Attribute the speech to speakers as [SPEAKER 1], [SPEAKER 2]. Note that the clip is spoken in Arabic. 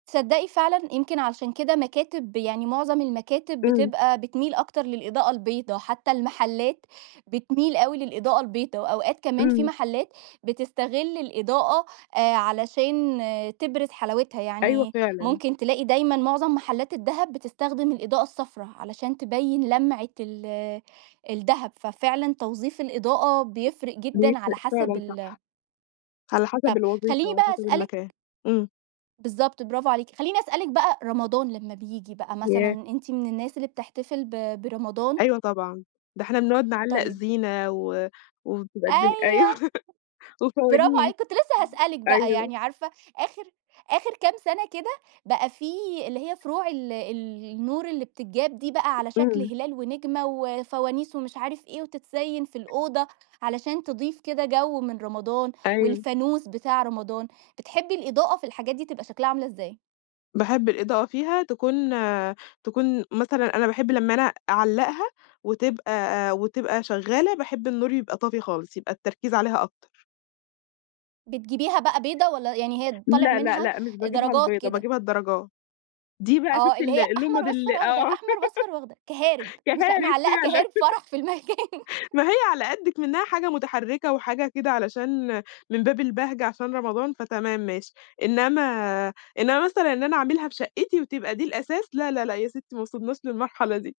[SPEAKER 1] تصدّقي فعلًا يمكن علشان كده مكاتب يعني معظم المكاتب
[SPEAKER 2] إمم.
[SPEAKER 1] بتبقى بتميل أكتر للإضاءة البيضا، حتّى المحلات بتميل أوي للإضاءة البيضا وأوقات كمان في
[SPEAKER 2] إمم.
[SPEAKER 1] محلات بتستغِل الإضاءة آآ علشان تبرز حلاوتها.
[SPEAKER 2] أيوه
[SPEAKER 1] يعني
[SPEAKER 2] فعلًا.
[SPEAKER 1] ممكن تلاقي دايمًا معظم محلّات الدهب بتستخدم الإضاءة الصفرا علشان تبيّن لَمعة ال الدهب ففعلًا توظيف الإضاءة بيفرِق جدًا على
[SPEAKER 2] بيفرق
[SPEAKER 1] حسب
[SPEAKER 2] فعلًا صح.
[SPEAKER 1] ال
[SPEAKER 2] على حَسَب
[SPEAKER 1] طَب
[SPEAKER 2] الوظيفة
[SPEAKER 1] خلّيني
[SPEAKER 2] وعلى
[SPEAKER 1] بس
[SPEAKER 2] حَسَب
[SPEAKER 1] أسألِك
[SPEAKER 2] المكان. إمم.
[SPEAKER 1] بالضبط برافو عليكِ. خلّيني أسألِك بقى رمضان لمّا بييجي بقى مثلًا
[SPEAKER 2] ياه!
[SPEAKER 1] أنتِ من الناس اللي بتحتفل ب برمضان؟
[SPEAKER 2] أيوه طبعًا. ده إحنا بنقعُد نعلّق
[SPEAKER 1] طيب
[SPEAKER 2] زينة و وبتبقي الدنيا
[SPEAKER 1] أيوه.
[SPEAKER 2] أيوه.
[SPEAKER 1] برافو
[SPEAKER 2] وفوانيس.
[SPEAKER 1] عليكِ، كنت لسّه هسألِك بقى
[SPEAKER 2] أيوه.
[SPEAKER 1] يعني عارفة آخِر آخِر كام سَنة كده بقى في اللي هي فروع ال ال النور اللي بتتجاب دي بقى على شكل
[SPEAKER 2] إمم.
[SPEAKER 1] هلال ونجمة وفوانيس ومش عارف إيه وتتزيّن في الأوضة علشان تضيف كده جَو من رمضان
[SPEAKER 2] أيوه.
[SPEAKER 1] والفانوس بتاع رمضان، بتحبّي الإضاءة في الحاجات دي تبقى شكلها عاملة إزاي؟
[SPEAKER 2] باحب الإضاءة فيها تكون تكون مثلًا أنا باحب لمّا أنا أعلَّقها وتبقى وتبقى شغّالة، باحب النور يبقى طافي خالص، يبقى التركيز عليها أكتر.
[SPEAKER 1] بتجيبيها بقى بيضا والّا يعني هي طالع
[SPEAKER 2] لأ، لأ،
[SPEAKER 1] منها
[SPEAKER 2] لأ مش باجييبها
[SPEAKER 1] درجات
[SPEAKER 2] البيضا،
[SPEAKER 1] كده؟
[SPEAKER 2] باجييبها الدَرَجا دي بقى
[SPEAKER 1] آه.
[SPEAKER 2] شُفتي
[SPEAKER 1] اللي
[SPEAKER 2] ال
[SPEAKER 1] هي أحمر
[SPEAKER 2] اللُمَض
[SPEAKER 1] وأصفر
[SPEAKER 2] ال
[SPEAKER 1] وأخضر،
[SPEAKER 2] آه.
[SPEAKER 1] أحمر وأصفر وأخضر، كَهَارِب مش
[SPEAKER 2] كَهَارِب
[SPEAKER 1] معلَّقة
[SPEAKER 2] فعلًا.
[SPEAKER 1] كَهَارِب فَرَح في المكان.
[SPEAKER 2] ما هي على قد إكْمنَّها حاجة مُتَحرِّكة وحاجة كده علشان من باب البهجة عشان رمضان، فتمام ماشي. إنّما إنّما مثلًا إن أنا أعملها في شقِّتي وتبقى دي الأساس لا، لا، لأ يا سِتِّي ما وصلناش للمرحلة دي.